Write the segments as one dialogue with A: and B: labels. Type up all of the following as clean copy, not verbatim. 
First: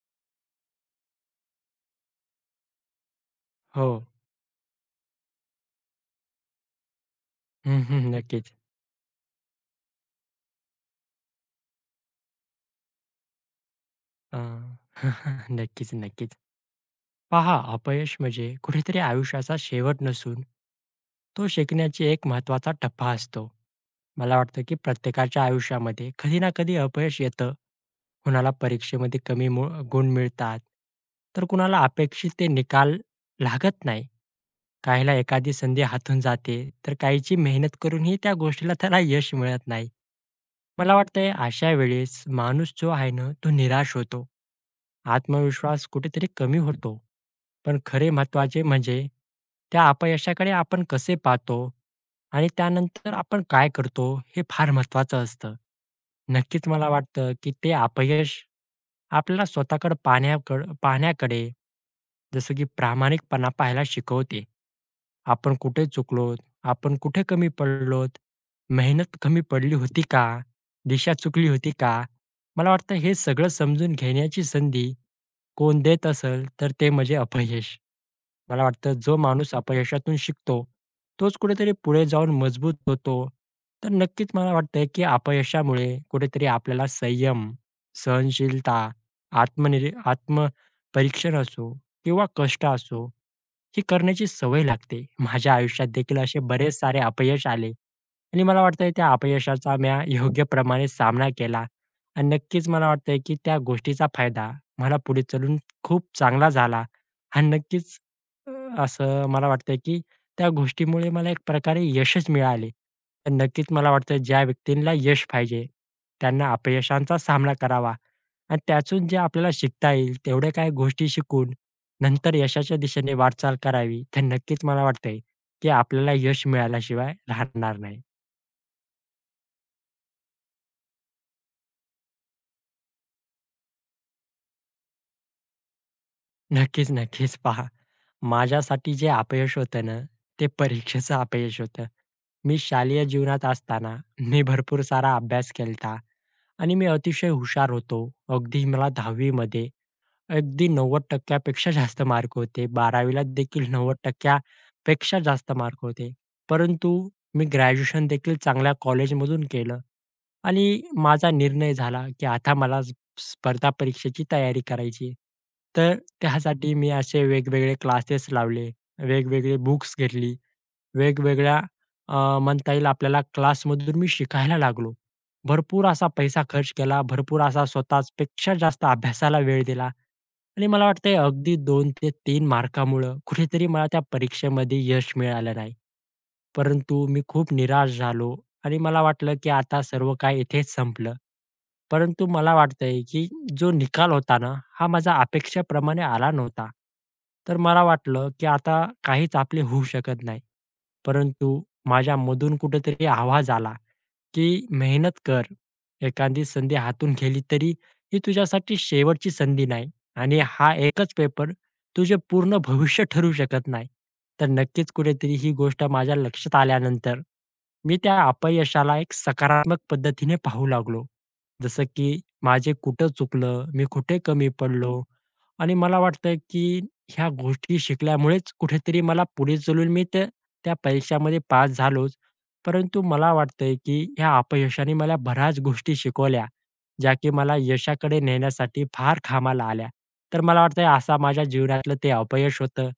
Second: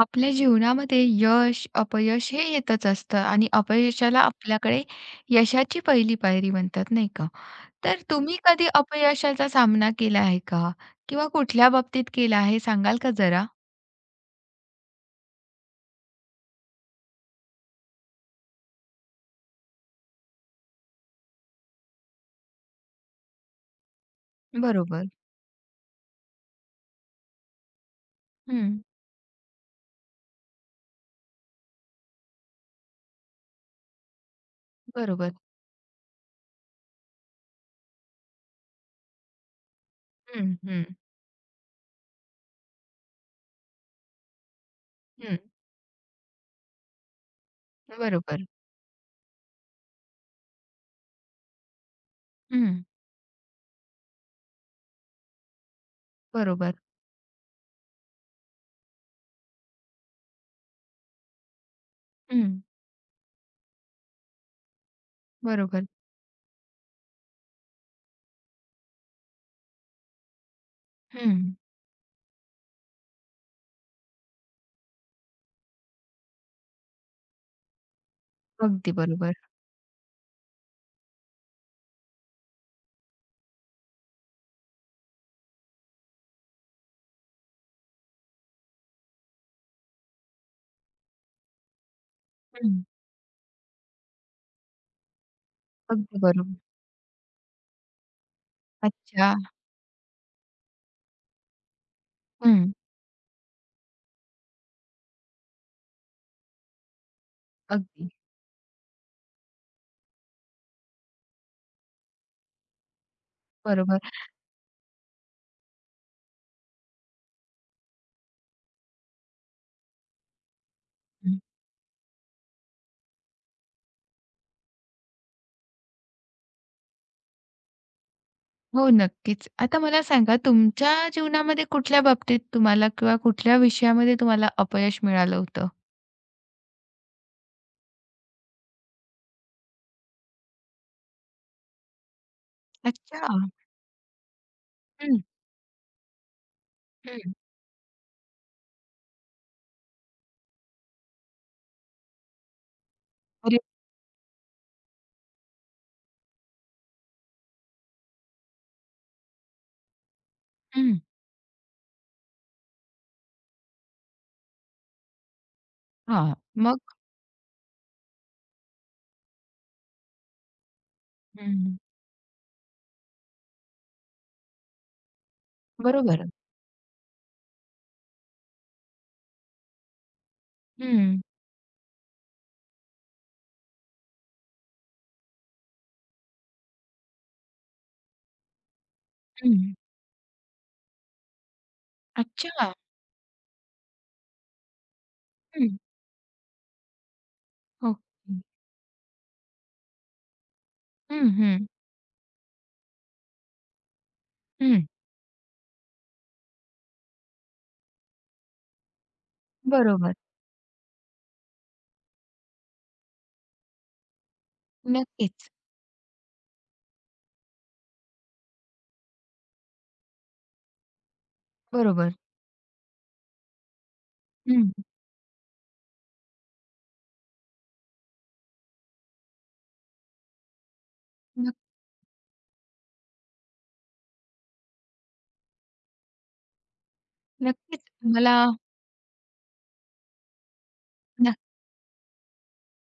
A: आपल्या जीवनामध्ये यश, अपयश हे येतच असतं आणि
B: हो.
A: अपयशाला आपल्याकडे यशाची पहिली पायरी म्हणतात, नाही का?
B: हं,
A: तर
B: हं.
A: तुम्ही
B: नक्कीच.
A: कधी अपयशाचा सामना केला आहे का? किंवा कुठल्या बाबतीत केला आहे सांगाल का जरा?
B: अ, नक्कीच, नक्कीच. पहा, अपयश म्हणजे कुठेतरी आयुष्याचा शेवट नसून तो शिकण्याची एक महत्वाचा टप्पा असतो. मला वाटतं, की
A: बरोबर.
B: प्रत्येकाच्या आयुष्यामध्ये कधी ना कधी अपयश येतं. कुणाला
A: हं.
B: परीक्षेमध्ये कमी गुण मिळतात, तर कुणाला अपेक्षित ते निकाल लागत नाही. काहीला
A: बरोबर.
B: एखादी संधी हातून जाते, तर काहीची मेहनत करूनही त्या गोष्टीला त्याला यश मिळत नाही.
A: हं, हं,
B: मला वाटतंय, अशा वेळेस माणूस जो आहे ना, तो निराश होतो.
A: हं.
B: आत्मविश्वास कुठेतरी कमी होतो. पण खरे
A: बरोबर.
B: महत्त्वाचे म्हणजे त्या अपयशाकडे आपण कसे पाहतो आणि
A: हं.
B: त्यानंतर आपण काय करतो हे फार महत्त्वाचं असतं. नक्कीच
A: बरोबर.
B: मला वाटतं, की ते अपयश आपल्याला स्वतःकडे पाहण्याकडे जसं
A: हं.
B: की प्रामाणिकपणा पाहायला शिकवते. आपण कुठे
A: बरोबर.
B: चुकलोत? आपण कुठे कमी पडलोत? मेहनत कमी पडली होती का? दिशा
A: हं.
B: चुकली होती का? मला वाटतं हे सगळं समजून घेण्याची संधी कोण देत असेल तर ते म्हणजे अपयश. मला
A: अगदी
B: वाटतं जो
A: बरोबर.
B: माणूस अपयशातून शिकतो, तोच कुठेतरी पुढे जाऊन मजबूत होतो. तर नक्कीच मला वाटतंय, की अपयशामुळे कुठेतरी आपल्याला संयम, सहनशीलता, आत्मपरीक्षण असो किंवा कष्ट
A: हं.
B: असो, ही करण्याची सवय लागते. माझ्या आयुष्यात देखील
A: अगदी
B: असे
A: बरोबर.
B: बरेच सारे अपयश आले आणि मला वाटतंय त्या
A: अच्छा.
B: अपयशाचा म्या योग्य प्रमाणे सामना केला आणि
A: हं.
B: नक्कीच मला वाटतंय, की त्या गोष्टीचा फायदा मला पुढे चालून खूप चांगला झाला आणि नक्कीच
A: अगदी.
B: असं मला वाटतं, की त्या गोष्टीमुळे मला एक प्रकारे यशच मिळाले. तर नक्कीच मला
A: बरोबर.
B: वाटतं ज्या व्यक्तींना यश पाहिजे, त्यांना अपयशांचा सामना करावा आणि त्यातून जे आपल्याला शिकता येईल तेवढ्या काही गोष्टी शिकून नंतर यशाच्या दिशेने वाटचाल करावी. तर नक्कीच मला वाटतंय, की आपल्याला यश मिळाल्याशिवाय राहणार नाही.
A: हो, नक्कीच. आता मला सांगा तुमच्या जीवनामध्ये कुठल्या बाबतीत तुम्हाला किंवा कुठल्या विषयामध्ये तुम्हाला अपयश मिळालं होतं?
B: नक्कीच, नक्कीच. पहा, माझ्यासाठी जे अपयश होतं ना, ते परीक्षेचं अपयश होतं. मी शालेय
A: अच्छा.
B: जीवनात असताना मी भरपूर सारा
A: हं,
B: अभ्यास केला आणि मी
A: हं.
B: अतिशय हुशार होतो. अगदी मला 10वी मध्ये अगदी 90% जास्त मार्क होते. 12वीला
A: अरे
B: देखील 90% जास्त मार्क होते. परंतु मी ग्रॅज्युएशन देखील चांगल्या कॉलेजमधून केलं आणि
A: हं.
B: माझा निर्णय झाला, की आता मला स्पर्धा परीक्षेची तयारी करायची आहे. तर
A: हां.
B: त्यासाठी
A: मग?
B: मी असे वेगवेगळे क्लासेस लावले, वेगवेगळे बुक्स घेतली वेगवेगळ्या
A: हं.
B: म्हणता येईल आपल्याला क्लासमधून मी शिकायला लागलो. भरपूर असा
A: बरोबर.
B: पैसा खर्च केला, भरपूर असा स्वतःपेक्षा जास्त अभ्यासाला वेळ दिला. आणि मला वाटतंय
A: हं,
B: अगदी 2 ते 3 मार्कामुळं कुठेतरी मला त्या परीक्षेमध्ये यश मिळालं नाही. परंतु मी खूप निराश झालो आणि मला वाटलं, की
A: हं.
B: आता सर्व काही इथेच संपलं. परंतु मला
A: अच्छा.
B: वाटतंय, की जो निकाल होता ना, हा माझ्या
A: हं.
B: अपेक्षेप्रमाणे आला नव्हता. तर मला वाटलं,
A: ओके.
B: की आता काहीच आपले होऊ शकत नाही.
A: हं,
B: परंतु
A: हं.
B: माझ्यामधून कुठेतरी आवाज आला. की
A: हं.
B: मेहनत कर. एखादी संधी हातून गेली तरी ही तुझ्यासाठी शेवटची संधी नाही
A: बरोबर.
B: आणि हा एकच पेपर तुझे पूर्ण भविष्य ठरू शकत नाही. तर नक्कीच कुठेतरी
A: नक्कीच.
B: ही गोष्ट माझ्या लक्षात आल्यानंतर मी त्या अपयशाला एक सकारात्मक पद्धतीने पाहू लागलो. जसं
A: बरोबर.
B: की माझे कुठं चुकलं, मी कुठे कमी
A: हं.
B: पडलो आणि मला वाटतं की ह्या गोष्टी शिकल्यामुळेच कुठेतरी मला पुढे चालून मी त्या त्या परीक्षामध्ये
A: नक्क
B: पास झालोच. परंतु मला वाटतंय, की ह्या अपयशाने मला बऱ्याच गोष्टी शिकवल्या, ज्या की मला
A: नक्कीच
B: यशाकडे
A: मला
B: नेण्यासाठी फार कामाला आल्या. तर मला वाटतंय असा
A: नक्क
B: माझ्या जीवनातलं ते अपयश होतं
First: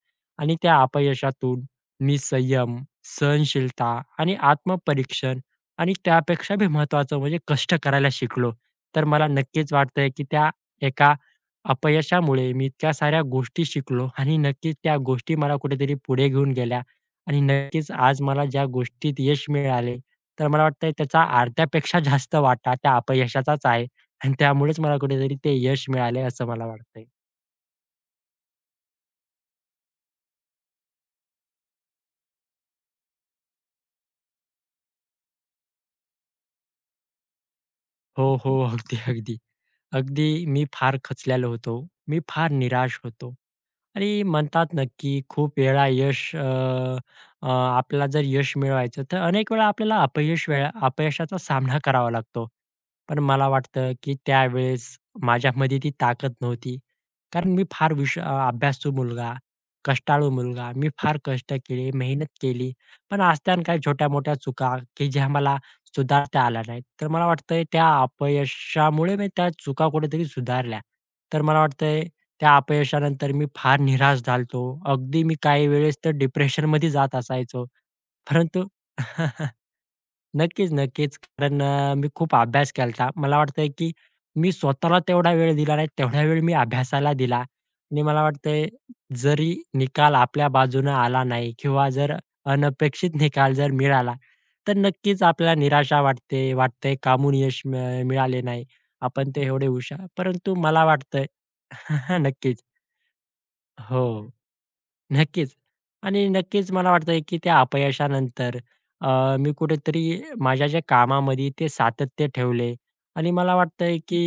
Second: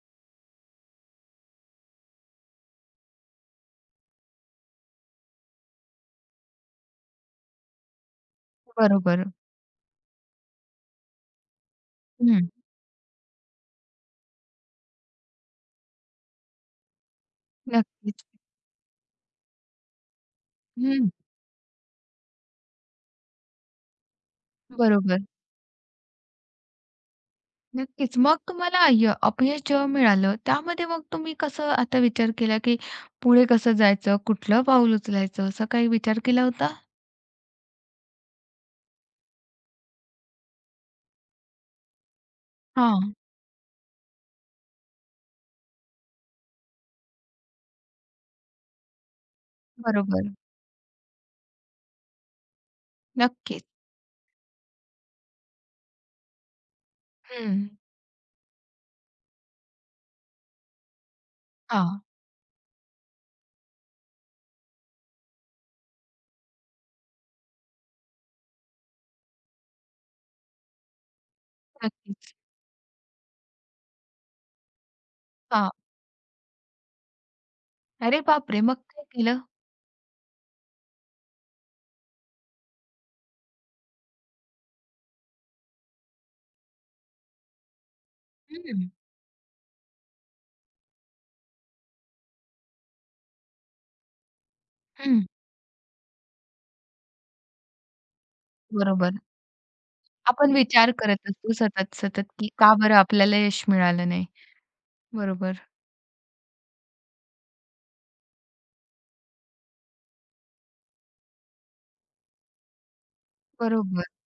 B: आणि त्या अपयशातून मी संयम, सहनशीलता आणि आत्मपरीक्षण आणि त्यापेक्षा बी महत्त्वाचं म्हणजे कष्ट करायला शिकलो. तर
A: बरोबर.
B: मला नक्कीच वाटतंय, की त्या एका
A: हं.
B: अपयशामुळे मी इतक्या साऱ्या गोष्टी शिकलो आणि नक्कीच त्या गोष्टी मला कुठेतरी पुढे घेऊन गेल्या आणि नक्कीच आज
A: नक्कीच.
B: मला ज्या गोष्टीत यश मिळाले, तर मला वाटतंय
A: हं.
B: त्याचा अर्ध्यापेक्षा जास्त वाटा त्या अपयशाचाच आहे आणि त्यामुळेच मला
A: बरोबर.
B: कुठेतरी ते यश मिळाले असं मला वाटतंय.
A: नक्कीच. मग तुम्हाला अपयश जेव्हा मिळालं, त्यामध्ये मग तुम्ही कसं आता विचार केला, की पुढे कसं जायचं? कुठलं पाऊल उचलायचं? असं काही विचार केला होता?
B: हो, हो. अगदी, अगदी. अगदी मी फार खचलेलो होतो. मी फार निराश
A: हां.
B: होतो आणि म्हणतात ना, खूप वेळा आपल्याला जर यश मिळवायचं, तर अनेक वेळा आपल्याला
A: बरोबर.
B: अपयश वेळा अपयशाचा सामना करावा लागतो. पण मला
A: नक्कीच.
B: वाटतं, की त्यावेळेस माझ्यामध्ये ती ताकद नव्हती. कारण
A: हं.
B: मी फार अभ्यासू मुलगा, कष्टाळू मुलगा. मी फार कष्ट केले,
A: हां.
B: मेहनत केली. पण असत्यानं काही छोट्या-मोठ्या चुका, की ज्या मला सुधारता आल्या नाहीत. तर मला वाटतंय त्या अपयशामुळे मी त्या चुका कुठेतरी सुधारल्या. तर मला वाटतंय
A: नक्कीच.
B: त्या अपयशानंतर मी फार निराश झालो अगदी मी काही
A: हां.
B: वेळेस तर डिप्रेशनमध्ये जात असायचो.
A: अरे बापरे!
B: परंतु
A: मग काय केलं?
B: नक्कीच, नक्कीच. कारण मी खूप अभ्यास केलता. मला वाटतंय, की मी स्वतःला तेवढा वेळ दिला नाही, तेवढा वेळ मी अभ्यासाला दिला. आणि मला वाटतंय,
A: हं.
B: जरी निकाल आपल्या बाजूनं आला नाही किंवा जर अनपेक्षित निकाल जर मिळाला, तर
A: हं.
B: नक्कीच आपल्याला निराशा वाटते, वाटतंय कामून यश मिळाले नाही.
A: बरोबर.
B: आपण ते एवढे हुशार
A: आपण
B: परंतु मला
A: विचार
B: वाटतंय
A: करत असतो सतत, सतत, की
B: नक्कीच.
A: का बरं आपल्याला यश
B: हो.
A: मिळालं नाही? बरोबर.
B: नक्कीच. आणि नक्कीच मला वाटतंय, की त्या अपयशानंतर अ, मी कुठेतरी माझ्या ज्या कामामध्ये ते सातत्य ठेवले आणि मला वाटतंय,
A: बरोबर.
B: की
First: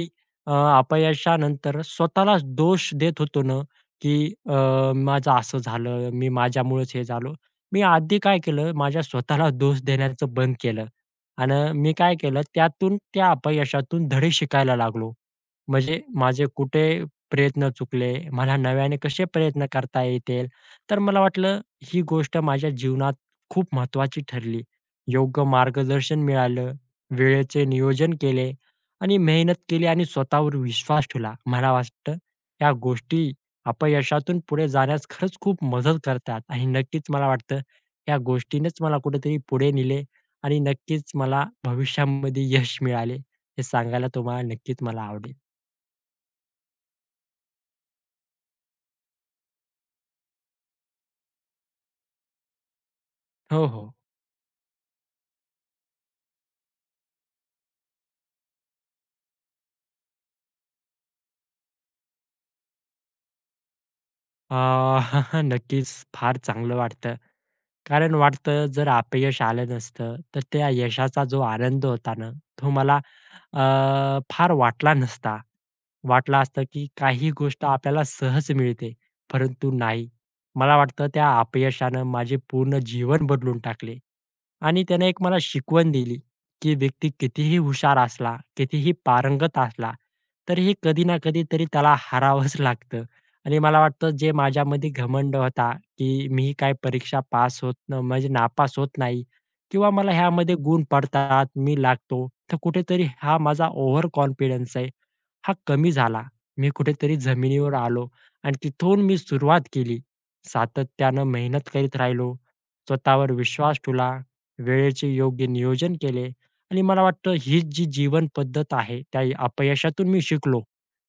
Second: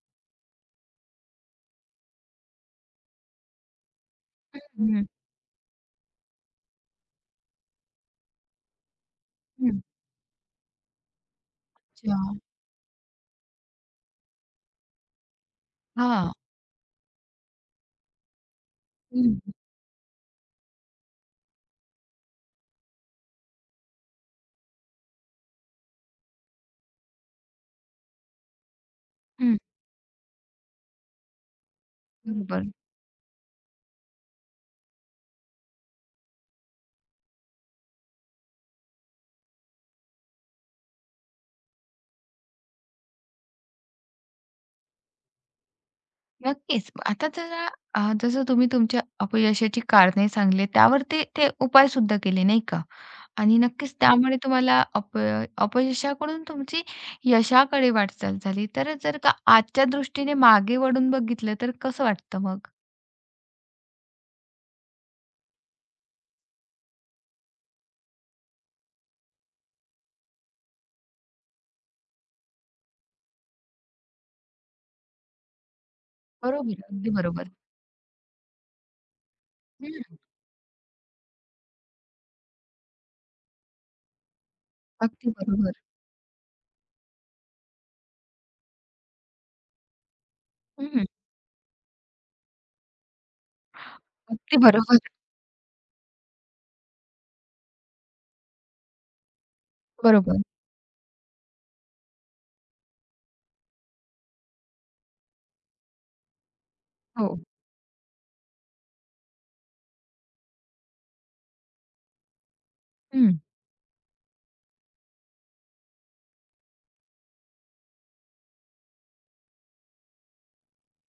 B: अ, अपयशानंतर स्वतःलाच दोष देत होतो ना, की अ,
A: हं. हं.
B: माझं असं झालं, मी माझ्यामुळेच हे झालो. मी आधी काय केलं, माझ्या स्वतःला
A: हं.
B: दोष देण्याचं बंद केलं आणि मी काय
A: अच्छा.
B: केलं, त्यातून त्या अपयशातून धडे शिकायला लागलो. म्हणजे
A: हां.
B: माझे कुठे प्रयत्न चुकले, मला नव्याने कसे
A: हं.
B: प्रयत्न करता येतील. तर मला वाटलं ही गोष्ट माझ्या जीवनात खूप महत्त्वाची ठरली. योग्य मार्गदर्शन मिळालं, वेळेचे नियोजन केले आणि मेहनत
A: हं.
B: केली आणि स्वतःवर विश्वास ठेवला. मला वाटतं
A: बरोबर.
B: या गोष्टी अपयशातून पुढे जाण्यास खरंच खूप मदत करतात आणि नक्कीच मला वाटतं या गोष्टीनेच मला कुठेतरी पुढे नेले आणि नक्कीच मला भविष्यामध्ये यश मिळाले. हे सांगायला तुम्हाला नक्कीच मला आवडेल.
A: नक्कीच. आता जरा जसं तुम्ही तुमच्या अपयशाची कारणे सांगले, त्यावर ते ते उपायसुद्धा केले, नाही का? आणि
B: हो,
A: नक्कीच
B: हो.
A: हो. त्यामुळे तुम्हाला अपयशाकडून तुमची यशाकडे वाटचाल झाली. तर जर का आजच्या दृष्टीने मागे वळून बघितलं, तर कसं वाटतं मग?
B: अ, नक्कीच फार चांगलं वाटतं. कारण वाटतं जर अपयश आलं नसतं, तर त्या यशाचा जो आनंद होता ना, तो मला फार वाटला नसता. वाटला असतं
A: बरोबर,
B: की
A: अगदी
B: काही
A: बरोबर.
B: गोष्ट आपल्याला सहज मिळते, परंतु नाही.
A: हं,
B: मला वाटतं त्या अपयशानं माझे पूर्ण जीवन बदलून टाकले. आणि त्याने एक
A: अगदी
B: मला
A: बरोबर.
B: शिकवण दिली, की व्यक्ती कितीही हुशार असला, कितीही पारंगत असला, तरीही कधी
A: हं,
B: ना कधीतरी त्याला हारावंच लागतं. आणि मला वाटतं जे
A: अगदी
B: माझ्यामध्ये
A: बरोबर.
B: घमंड होता, की मी काय परीक्षा पास होत न म्हणजे नापास होत नाही किंवा मला
A: बरोबर.
B: ह्यामध्ये गुण पडतात, मी लागतो. तर कुठेतरी हा माझा ओव्हर कॉन्फिडन्स आहे. हा कमी झाला. मी कुठेतरी
A: हो.
B: जमिनीवर आलो आणि तिथून मी सुरुवात केली. सातत्यानं मेहनत करीत राहिलो. स्वतःवर
A: हं,
B: विश्वास ठेवला. वेळेचे योग्य नियोजन केले आणि मला वाटतं हीच जी जीवन पद्धत आहे, त्या अपयशातून मी शिकलो.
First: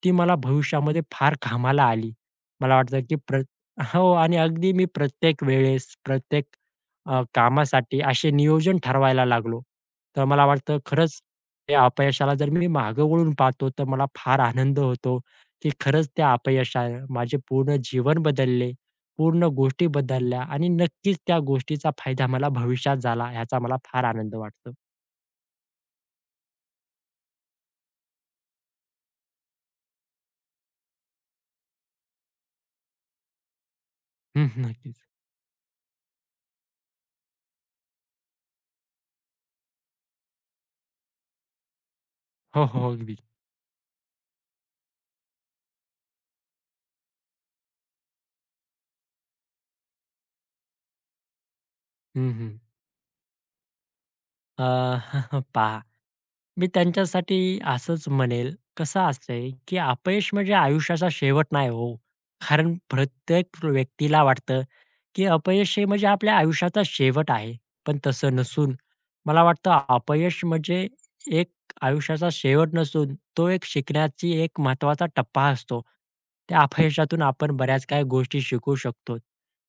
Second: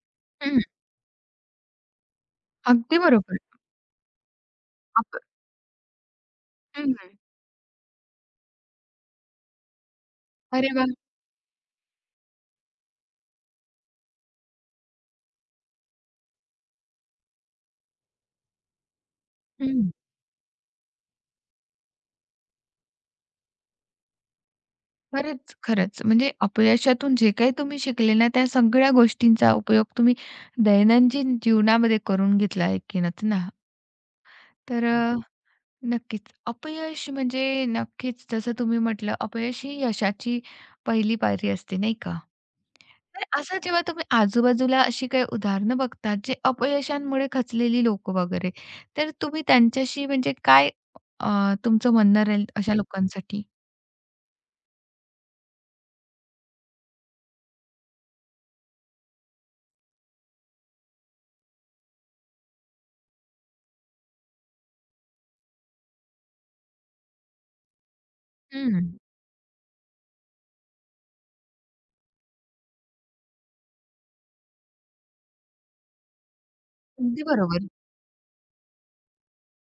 B: ती मला
A: हं.
B: भविष्यामध्ये फार कामाला आली. मला
A: अगदी
B: वाटतं की
A: बरोबर.
B: हो आणि अगदी मी
A: आप
B: प्रत्येक वेळेस, प्रत्येक
A: हं.
B: कामासाठी असे नियोजन ठरवायला लागलो. तर मला
A: अरे
B: वाटतं
A: वाह!
B: खरंच त्या अपयशाला जर मी मागे वळून पाहतो, तर मला फार आनंद होतो, की खरंच त्या अपयशाने माझे पूर्ण जीवन बदलले, पूर्ण गोष्टी
A: हं.
B: बदलल्या आणि नक्कीच त्या गोष्टीचा फायदा मला भविष्यात झाला याचा मला फार आनंद वाटतो.
A: खरंच, खरंच. म्हणजे अपयशातून जे काही तुम्ही शिकले ना, त्या सगळ्या गोष्टींचा उपयोग तुम्ही दैनंदिन जीवनामध्ये करून घेतला एकंदरीत ना.
B: हं,
A: तर
B: नक्कीच.
A: हो. नक्कीच. अपयश म्हणजे नक्कीच जसं तुम्ही म्हटलं, अपयश ही यशाची पहिली पायरी असते, नाही का?
B: हो, हो. अगदी.
A: तर असं जेव्हा तुम्ही आजूबाजूला अशी काही उदाहरणं बघतात, जे अपयशांमुळे खचलेली लोकं वगैरे, तर तुम्ही त्यांच्याशी म्हणजे काय अ, तुमचं म्हणणं
B: हं,
A: राहील
B: हं.
A: अशा लोकांसाठी?
B: अ, पहा, मी त्यांच्यासाठी असंच म्हणेल, कसं असतंय, की अपयश म्हणजे आयुष्याचा शेवट नाही हो. कारण प्रत्येक व्यक्तीला वाटतं, की अपयश हे म्हणजे आपल्या आयुष्याचा शेवट आहे. पण तसं नसून
A: हं.
B: मला वाटतं अपयश म्हणजे एक आयुष्याचा शेवट नसून तो एक शिकण्याची एक महत्त्वाचा टप्पा असतो. त्या अपयशातून
A: अगदी
B: आपण
A: बरोबर.
B: बऱ्याच काही गोष्टी शिकू शकतो.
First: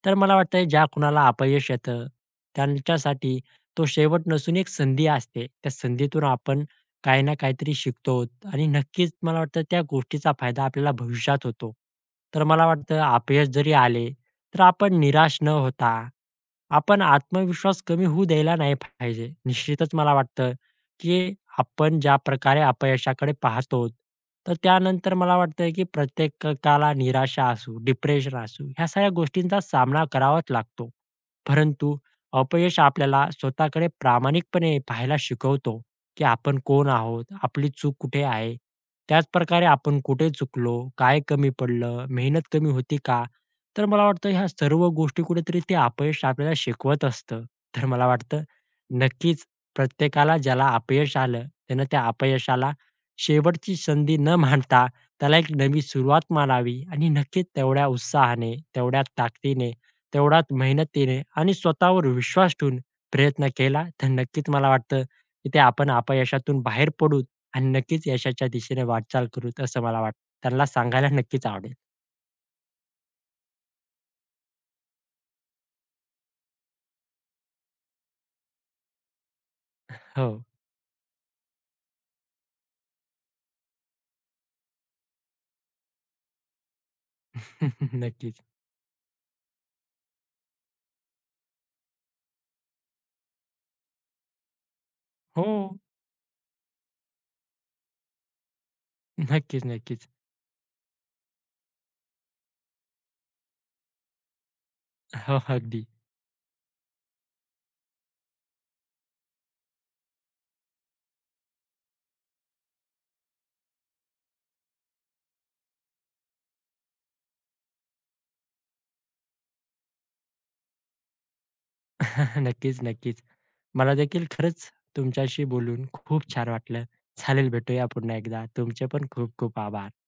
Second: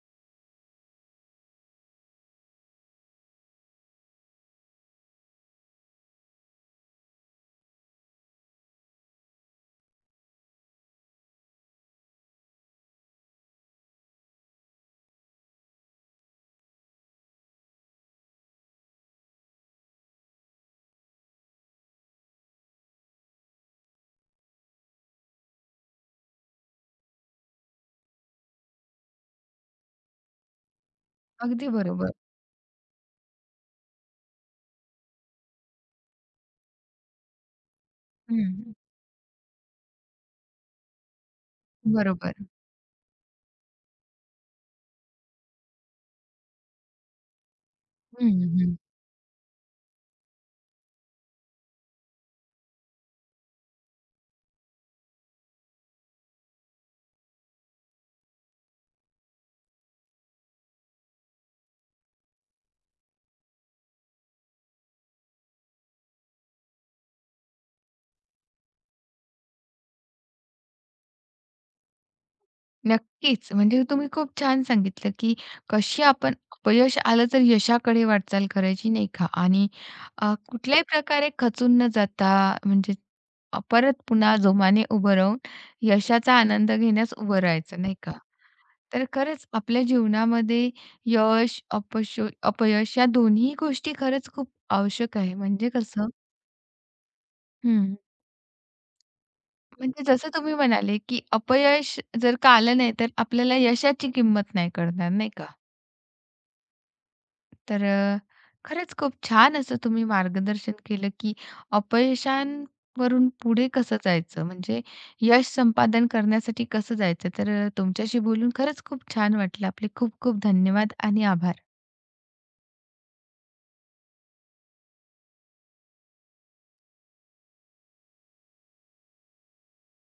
B: तर मला वाटतंय ज्या कुणाला अपयश येतं, त्यांच्यासाठी तो शेवट नसून एक संधी असते. त्या संधीतून आपण काही ना काहीतरी शिकतो आणि नक्कीच मला वाटतं त्या गोष्टीचा फायदा आपल्याला भविष्यात होतो. तर मला वाटतं अपयश जरी आले, तर आपण निराश न होता आपण आत्मविश्वास कमी होऊ द्यायला नाही पाहिजे. निश्चितच मला वाटतं, की आपण ज्या प्रकारे अपयशाकडे पाहतो, तर त्यानंतर मला वाटतं, की प्रत्येकाला निराशा असू, डिप्रेशन असू, ह्या सगळ्या गोष्टींचा सामना करावाच लागतो.
A: अगदी
B: परंतु
A: बरोबर.
B: अपयश आपल्याला स्वतःकडे प्रामाणिकपणे पाहायला शिकवतो, की आपण कोण आहोत, आपली चूक कुठे आहे.
A: हं.
B: त्याचप्रकारे आपण कुठे चुकलो, काय कमी पडलं,
A: बरोबर.
B: मेहनत कमी होती का? तर मला वाटतं ह्या सर्व गोष्टी कुठेतरी ते अपयश आपल्याला शिकवत असतं. तर मला
A: हं,
B: वाटतं
A: हं.
B: नक्कीच प्रत्येकाला ज्याला अपयश आलं, त्यानं त्या अपयशाला शेवटची संधी न मानता त्याला एक नवी सुरुवात मानावी आणि नक्कीच तेवढ्या उत्साहाने, तेवढ्या ताकदीने, तेवढ्याच मेहनतीने आणि स्वतःवर विश्वास ठेवून प्रयत्न केला, तर नक्कीच मला वाटतं की ते आपण अपयशातून बाहेर पडू आणि नक्कीच यशाच्या दिशेने वाटचाल करूत असं मला वाटतं. त्यांना सांगायला नक्कीच आवडेल.
A: नक्कीच. म्हणजे तुम्ही खूप छान सांगितलं, की कशी आपण अपयश आलं तर यशाकडे वाटचाल करायची नाही का? आणि
B: हो.
A: कुठल्याही प्रकारे खचून न जाता म्हणजे परत पुन्हा जोमाने उभं राहून यशाचा आनंद घेण्यास उभं राहायचं नाही का?
B: नक्की.
A: तर खरंच आपल्या जीवनामध्ये यश, अपयश या दोन्ही गोष्टी खरंच खूप आवश्यक आहे.
B: हो.
A: म्हणजे कसं हं.
B: नक्कीच,
A: म्हणजे
B: नक्कीच.
A: जसं तुम्ही म्हणाले, की अपयश जर का आलं नाही, तर आपल्याला यशाची किंमत नाही कळणार, नाही
B: हो,
A: का?
B: अगदी.
A: तर खरंच खूप छान असं तुम्ही मार्गदर्शन केलं, की अपयशांवरून पुढे कसं जायचं, म्हणजे यश संपादन करण्यासाठी कसं जायचं. तर तुमच्याशी बोलून खरंच खूप छान वाटलं. आपले खूप खूप धन्यवाद आणि आभार.
B: नक्कीच, नक्कीच. मला देखील खरंच तुमच्याशी बोलून खूप छान वाटलं. चालेल, भेटूया पुन्हा एकदा. तुमचे पण खूप खूप आभार.